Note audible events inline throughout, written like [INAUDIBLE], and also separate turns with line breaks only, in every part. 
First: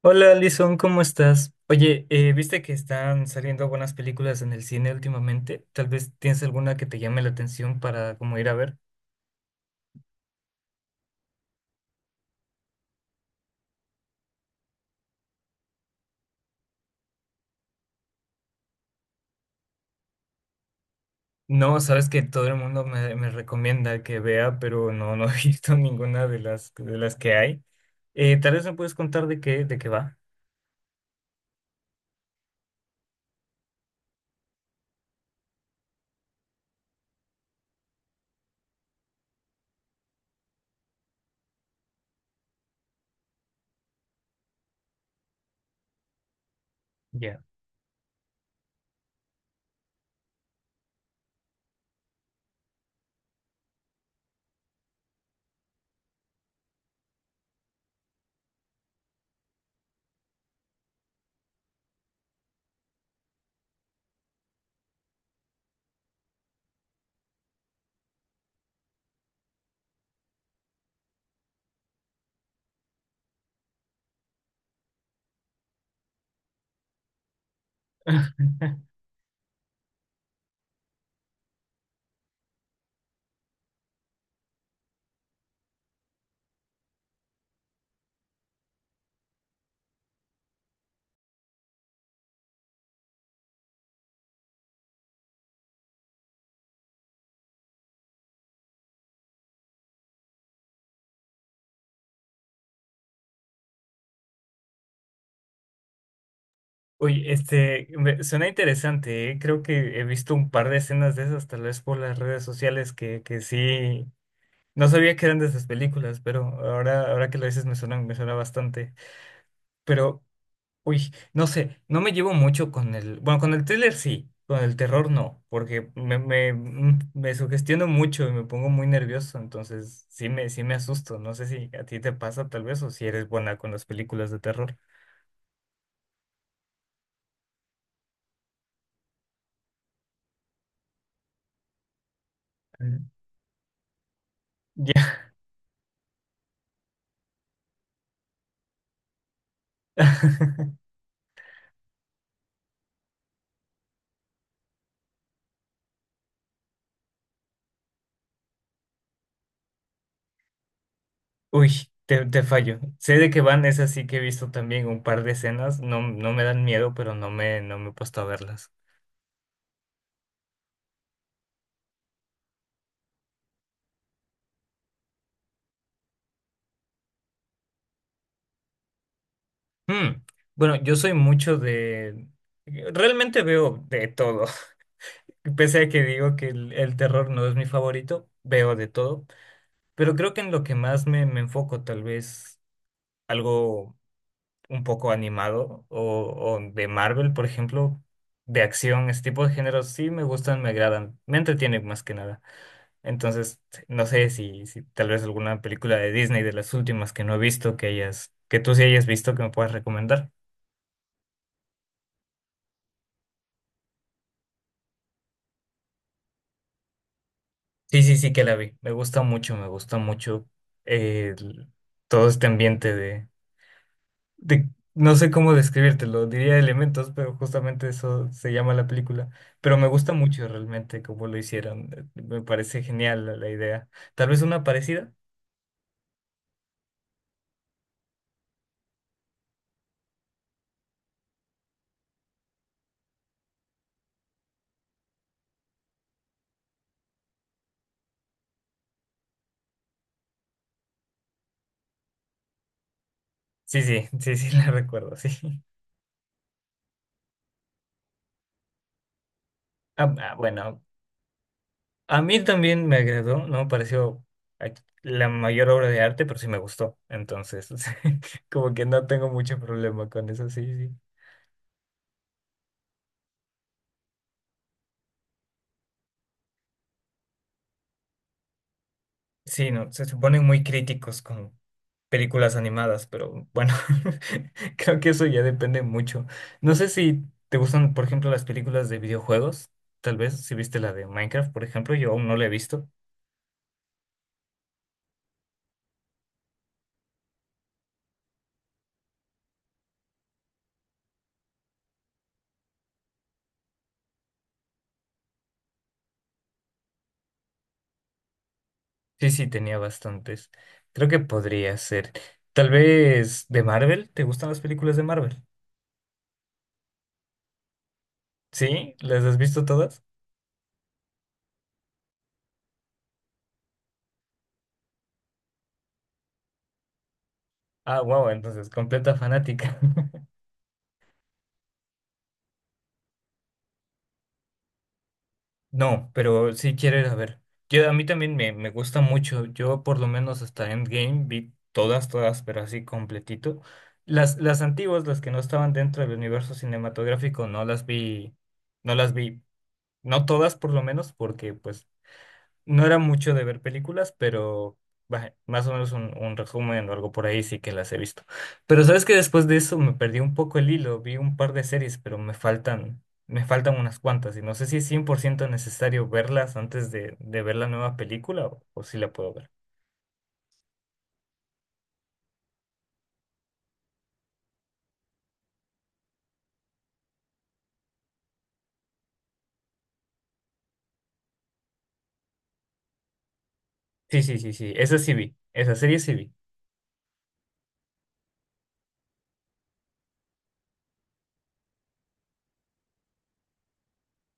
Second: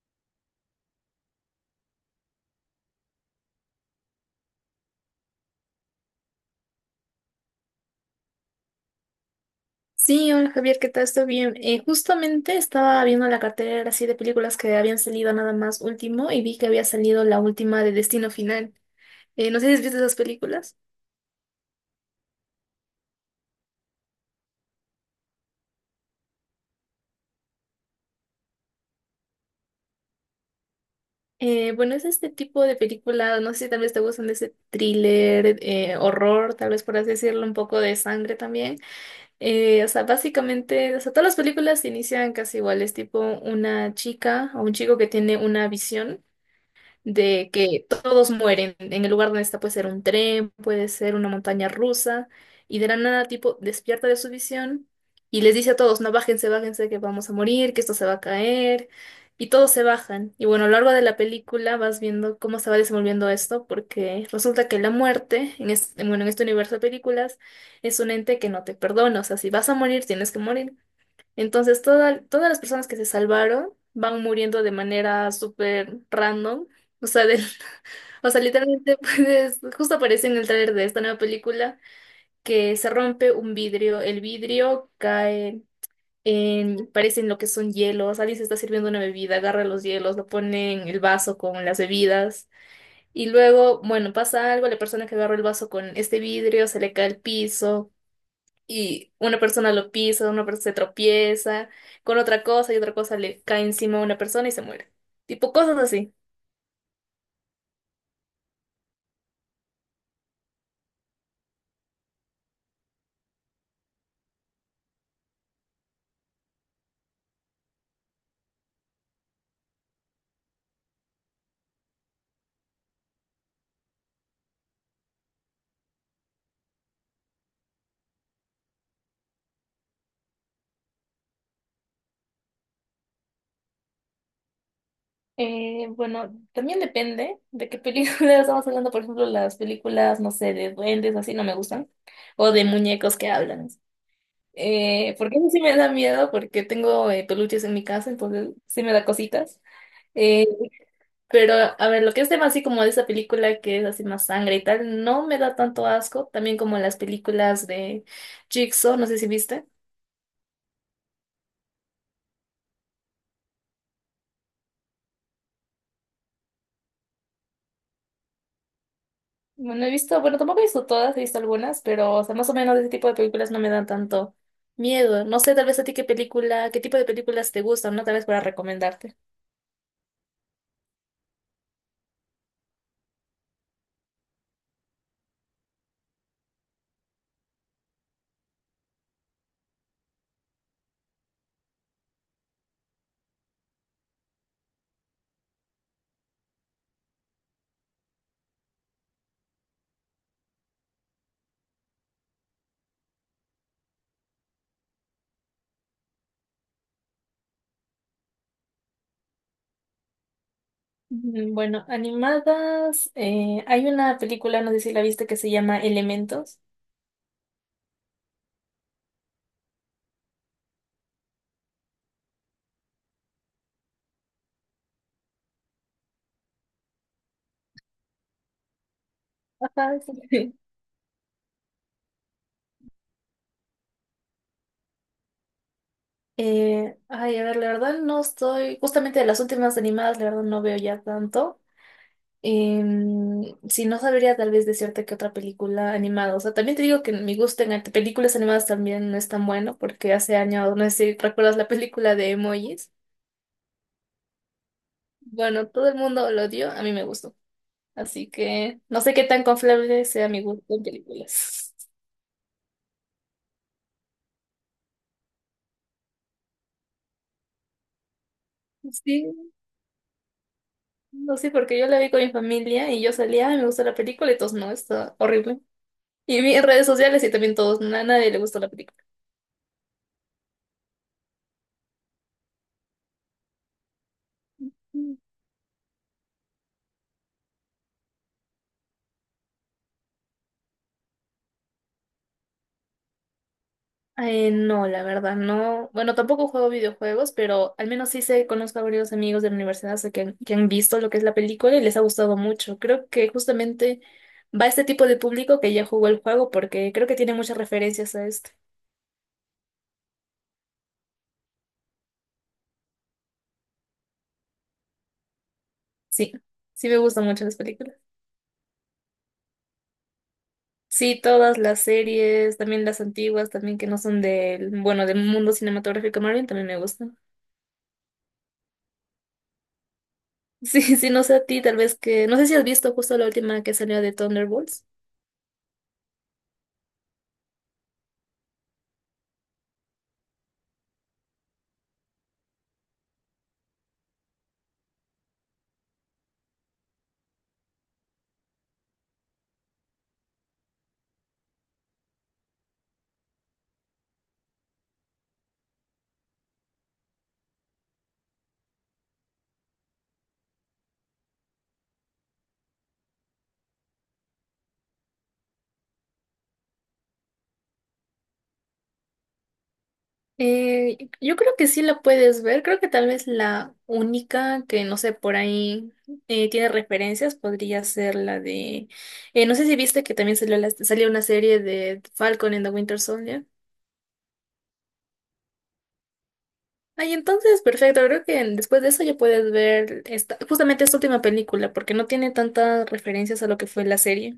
Hola, Alison, ¿cómo estás? Oye, ¿viste que están saliendo buenas películas en el cine últimamente? Tal vez tienes alguna que te llame la atención para como ir a ver.
Sí, hola Javier, ¿qué tal? Estoy bien. Justamente estaba viendo la cartera así de películas que habían salido nada más último y vi que había salido la última de Destino Final. No sé si has visto esas películas.
No, sabes que todo el mundo me recomienda que vea, pero no, no he [LAUGHS] visto ninguna de las que hay. Tal vez me puedes contar de qué va.
Bueno, es este tipo de película, no sé si tal vez te gustan de ese thriller, horror, tal vez por así decirlo, un poco de sangre también. O sea, básicamente, o sea, todas las películas inician casi iguales, tipo una chica o un chico que tiene una visión
Ya.
de que todos mueren. En el lugar donde está puede ser un tren, puede ser una montaña rusa, y de la nada tipo despierta de su visión y les dice a todos, no, bájense, bájense, que vamos a morir, que esto se va a caer, y todos se bajan. Y bueno, a lo largo de la película vas viendo cómo se va desenvolviendo esto, porque resulta que la muerte, en este, bueno, en este universo de películas, es un ente que no te perdona, o sea, si vas a morir, tienes que morir. Entonces, todas las personas que se salvaron van muriendo de manera súper random. O sea, de- [LAUGHS] o sea,
[LAUGHS]
literalmente, [LAUGHS] pues justo apareció en el tráiler de esta nueva película que se rompe un vidrio. El vidrio cae en, parecen lo que son hielos. Alguien se está sirviendo una bebida, agarra los hielos, lo pone en el vaso con las bebidas. Y luego, bueno, pasa algo, la persona que agarró el vaso con este vidrio se le cae al piso y una persona lo pisa, una persona se tropieza con otra cosa y otra cosa le cae encima a una persona y se muere. Tipo cosas así.
Oye, suena interesante, ¿eh? Creo que he visto un par de escenas de esas, tal vez por las redes sociales, que sí. No sabía que eran de esas películas, pero ahora que lo dices me suena bastante. Pero, uy, no sé, no me llevo mucho con el... Bueno, con el thriller sí, con el terror no, porque me sugestiono mucho y me pongo muy nervioso, entonces sí sí me asusto. No sé si a ti te pasa tal vez o si eres buena con las películas de terror.
Bueno, también depende de qué película [LAUGHS] estamos hablando. Por ejemplo, las películas, no sé, de duendes, así no me gustan. O de
Mm.
muñecos que hablan.
Ya.
Porque a mí sí me da miedo, porque tengo peluches en mi casa, entonces sí me da cositas. Eh,
[LAUGHS]
Pero, a ver, lo que es tema así como de esa película que es así más sangre y tal, no me da tanto asco. También como las películas de Jigsaw, no sé si viste.
Uy, te fallo. Sé de que van, es así que he visto también un par de escenas, no, no me dan miedo, pero no no me he puesto a verlas.
Bueno, he visto, bueno, tampoco he visto todas, he visto algunas, pero, o sea, más o menos ese tipo de películas no me dan tanto miedo. No sé, tal vez a ti qué película, qué tipo de películas te gustan, ¿no? Tal vez para recomendarte.
Mm, bueno, yo soy mucho de... Realmente veo de todo. [LAUGHS] Pese a que digo que el terror no es mi favorito, veo de todo. Pero creo que en lo que más me enfoco, tal vez algo un poco animado o de Marvel, por ejemplo, de acción, ese tipo de géneros sí me gustan, me agradan, me entretienen más que nada. Entonces, no sé si tal vez alguna película de Disney de las últimas que no he visto, que hayas, que tú sí hayas visto, que me puedas recomendar.
Mm, bueno, animadas, hay una película, no sé si la viste, que se llama Elementos.
Sí, sí, sí que la vi. Me gusta mucho, me gusta mucho, eh, el- todo este ambiente de, no sé cómo describírtelo, diría elementos, pero justamente eso se llama la película. Pero me
Ajá,
gusta mucho
sí. [LAUGHS]
realmente cómo lo hicieron. Me parece genial la idea. Tal vez una parecida.
Ay, a ver, la verdad no estoy, justamente de las últimas animadas, la verdad no veo ya tanto. Em, si no sabría tal vez decirte que otra película animada. O sea, también te digo que mi gusto en películas animadas también no es tan bueno, porque hace años, no sé si recuerdas la película de Emojis.
Sí, sí, sí, sí, [LAUGHS] la recuerdo, sí.
Bueno, todo el mundo lo odió, a mí me gustó. Así que no sé qué tan confiable
Ah,
sea
ah,
mi gusto
bueno,
en películas.
a mí también me agradó, no me pareció eh, la mayor obra de arte, pero sí me gustó. Entonces, [LAUGHS] como que
[LAUGHS]
no tengo
Sí,
mucho problema con eso, sí, sí.
no sé, porque yo la vi con mi familia y yo salía, "Ay, me gusta la película", y todos no, está horrible. Y vi en redes sociales y también todos, a nadie le gustó la película.
Sí, no, se suponen muy críticos con películas animadas, pero bueno, [LAUGHS] creo que eso ya depende mucho. No sé si te gustan, por ejemplo, las películas de videojuegos, tal vez, si viste la de Minecraft, por ejemplo, yo aún no la he visto.
No, la verdad, no. Bueno, tampoco juego videojuegos, pero al menos sí sé, conozco a varios amigos de la universidad, sé que han visto lo que es la película y les ha gustado mucho. Creo que justamente va este tipo de público que ya jugó el juego porque creo que tiene muchas referencias a este.
Sí, sí, tenía bastantes. Creo que podría ser. Tal vez de Marvel, ¿te gustan las películas de Marvel?
Sí, sí me gustan mucho las películas.
¿Sí? ¿Las has visto todas?
Sí, todas las series, también las antiguas, también que no son del, bueno, del mundo cinematográfico Marvel, también me gustan.
Ah, wow, entonces, completa fanática. [LAUGHS]
Sí, sí, no sé a ti, tal vez que, no sé si has visto justo la última que salió de Thunderbolts.
No, pero sí quiero ir a ver. Yo, a mí también me gusta mucho. Yo por lo menos hasta Endgame vi todas, todas, pero así completito. Las antiguas, las que no estaban dentro del universo cinematográfico, no las vi, no las vi, no todas por lo menos, porque pues no era mucho de ver películas, pero bah, más o menos un resumen o algo por ahí sí que las he visto. Pero sabes que después de eso me perdí un poco el hilo, vi un par de series, pero me faltan unas cuantas y no sé si es 100% necesario verlas antes de ver la nueva película o si la puedo ver.
Yo creo que sí la puedes ver, creo que tal vez la única que, no sé, por ahí tiene referencias podría ser la de, no sé si viste que también salió, salió una serie de Falcon and the Winter Soldier.
Sí, sí, sí, sí, esa sí vi, esa serie sí vi.
Ay, entonces, perfecto, creo que después de eso ya puedes ver esta, justamente esta última película, porque no tiene tantas referencias a lo que fue la serie.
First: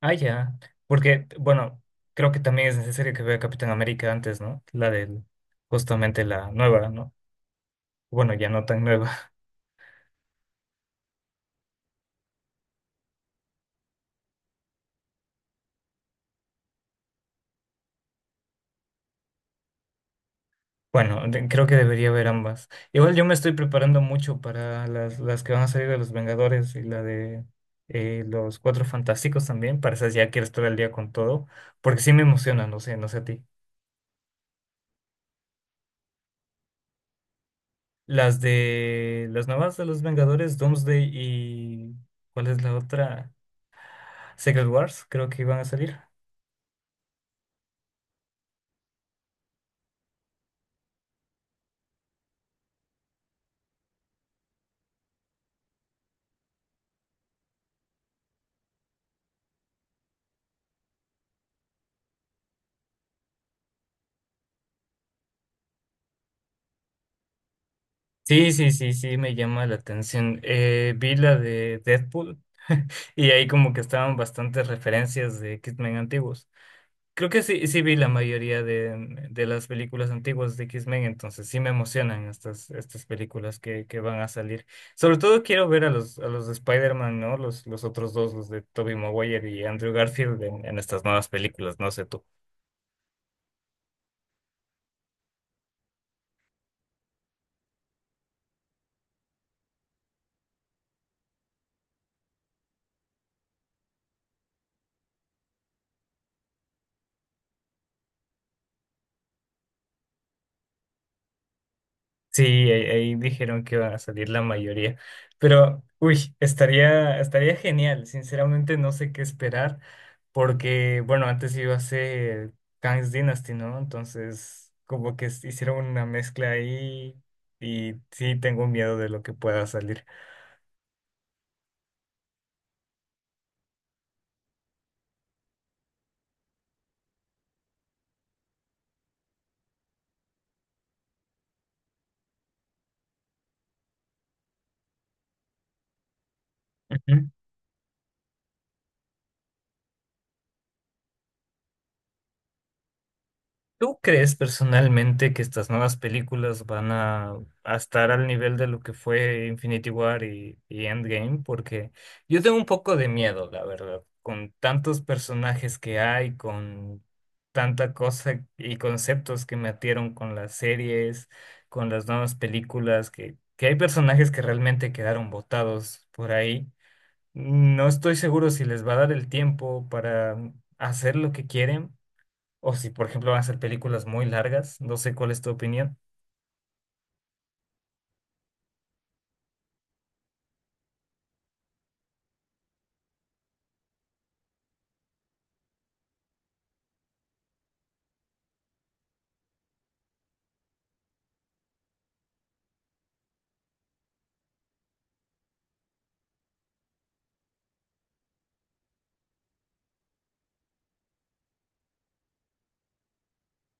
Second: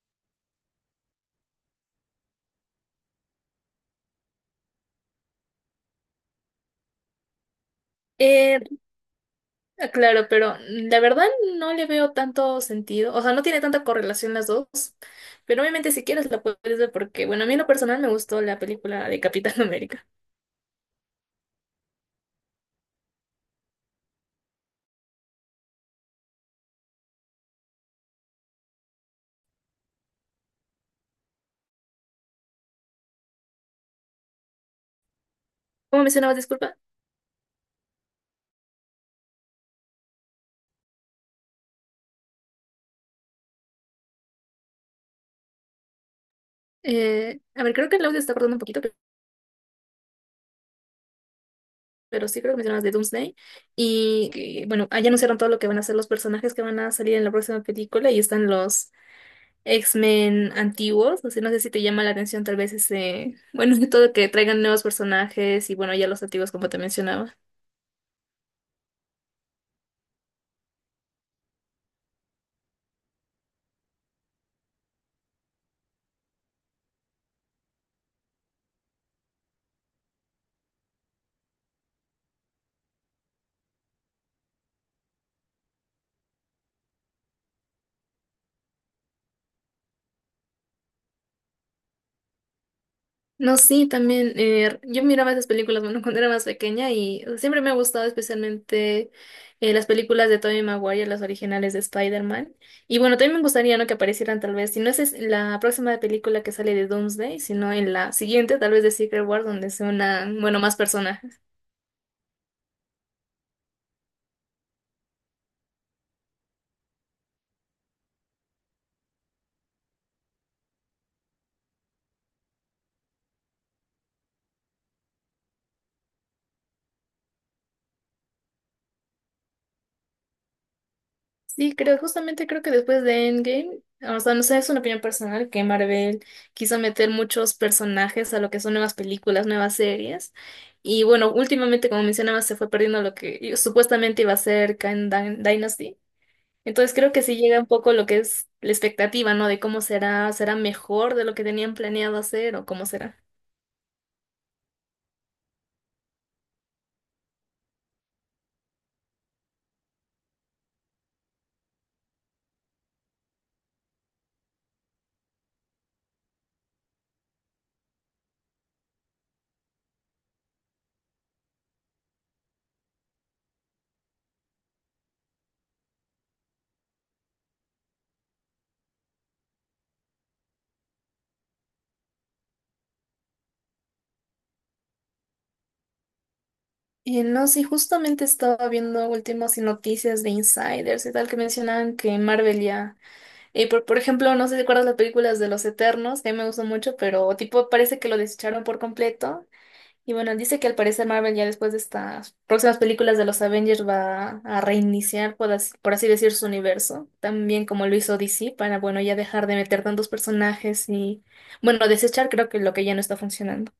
Ah, ya, porque, bueno, creo que también es necesario que vea Capitán América antes, ¿no? Justamente la nueva, ¿no? Bueno, ya
Eh,
no tan nueva.
Claro, pero la verdad no le veo tanto sentido, o sea, no tiene tanta correlación las dos, pero obviamente si quieres la puedes ver porque, bueno, a mí en lo personal me gustó la película de Capitán [LAUGHS] América.
Bueno, creo que debería haber ambas. Igual yo me estoy preparando mucho para las que van a salir de los Vengadores y la de los Cuatro Fantásticos también. Para esas ya quiero estar al día con todo, porque sí me emocionan, no sé, no sé a ti.
¿Cómo mencionabas, disculpa?
Las de las nuevas de los Vengadores, Doomsday y ¿cuál es la otra? Secret Wars, creo que iban a salir.
A ver, creo que el audio se está cortando un poquito, pero sí creo que mencionabas de Doomsday y, que, bueno, allá anunciaron todo lo que van a ser los personajes que van a salir en la próxima película y están los X-Men antiguos, así no sé si te llama la atención tal vez ese, bueno, [LAUGHS] todo que traigan nuevos personajes y, bueno, ya los antiguos como te mencionaba.
Sí, sí, sí, sí, me llama la atención. Vi la de Deadpool [LAUGHS] y ahí como que estaban bastantes referencias de Kidman antiguos. Creo que sí, sí vi la mayoría de las películas antiguas de X-Men, entonces sí me emocionan estas, estas películas que van a salir. Sobre todo quiero ver a los de Spider-Man, ¿no? Los otros dos, los de Tobey Maguire y Andrew Garfield en estas nuevas películas, no sé tú.
No, sí, también. Yo miraba esas películas, bueno, [LAUGHS] cuando era más pequeña y siempre me ha gustado especialmente las películas de Tobey Maguire, las originales de Spider-Man. Y bueno, también me gustaría, ¿no? Que aparecieran tal vez, si no es es la próxima película que sale de Doomsday, sino en la siguiente, tal vez de Secret War, donde sea una, bueno, más personajes.
Sí, ahí, ahí dijeron que van a salir la mayoría, pero uy, estaría, estaría genial. Sinceramente no sé qué esperar. Porque, bueno, antes iba a ser Kang's Dynasty, ¿no? Entonces, como que hicieron una mezcla ahí y sí tengo miedo de lo que pueda salir.
Sí, creo, justamente creo que después de Endgame, o sea, no sé, es una opinión personal que Marvel quiso meter muchos personajes a lo que son nuevas películas, nuevas series. Y bueno, últimamente, como mencionabas se fue perdiendo lo que supuestamente iba a ser Kang Dynasty. Entonces creo que sí llega un poco lo que es la expectativa, ¿no? De cómo será, será mejor de lo que tenían planeado hacer o cómo será.
¿Tú crees personalmente que estas nuevas películas van a estar al nivel de lo que fue Infinity War y Endgame? Porque yo tengo un poco de miedo, la verdad, con tantos personajes que hay, con tanta cosa y conceptos que metieron con las series, con las nuevas películas, que hay personajes que realmente quedaron botados por ahí. No estoy seguro si les va a dar el tiempo para hacer lo que quieren o si, por ejemplo, van a ser películas muy largas, no sé cuál es tu opinión.
Y no, sí, justamente estaba viendo últimas noticias de insiders y tal que mencionaban que Marvel ya. Y por ejemplo, no sé si recuerdas las películas de Los Eternos, que a mí me gustó mucho, pero tipo parece que lo desecharon por completo. Y bueno, dice que al parecer Marvel ya después de estas próximas películas de los Avengers va a reiniciar, por así decir, su universo, también como lo hizo DC, para bueno, ya dejar de meter tantos personajes y bueno, desechar creo que lo que ya no está funcionando.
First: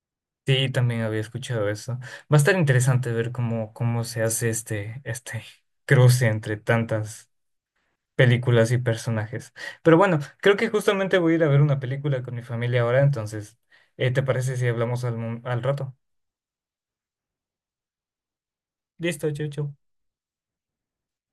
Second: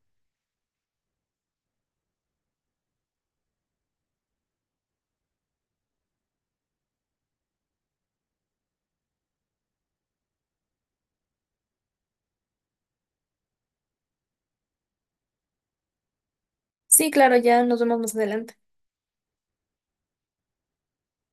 Sí, también había escuchado eso. Va a estar interesante ver cómo, cómo se hace este cruce entre tantas películas y personajes. Pero bueno, creo que justamente voy a ir a ver una película con mi familia ahora, entonces, ¿te parece si hablamos al rato?
Sí, claro, ya nos vemos más adelante.
Listo, chau, chau.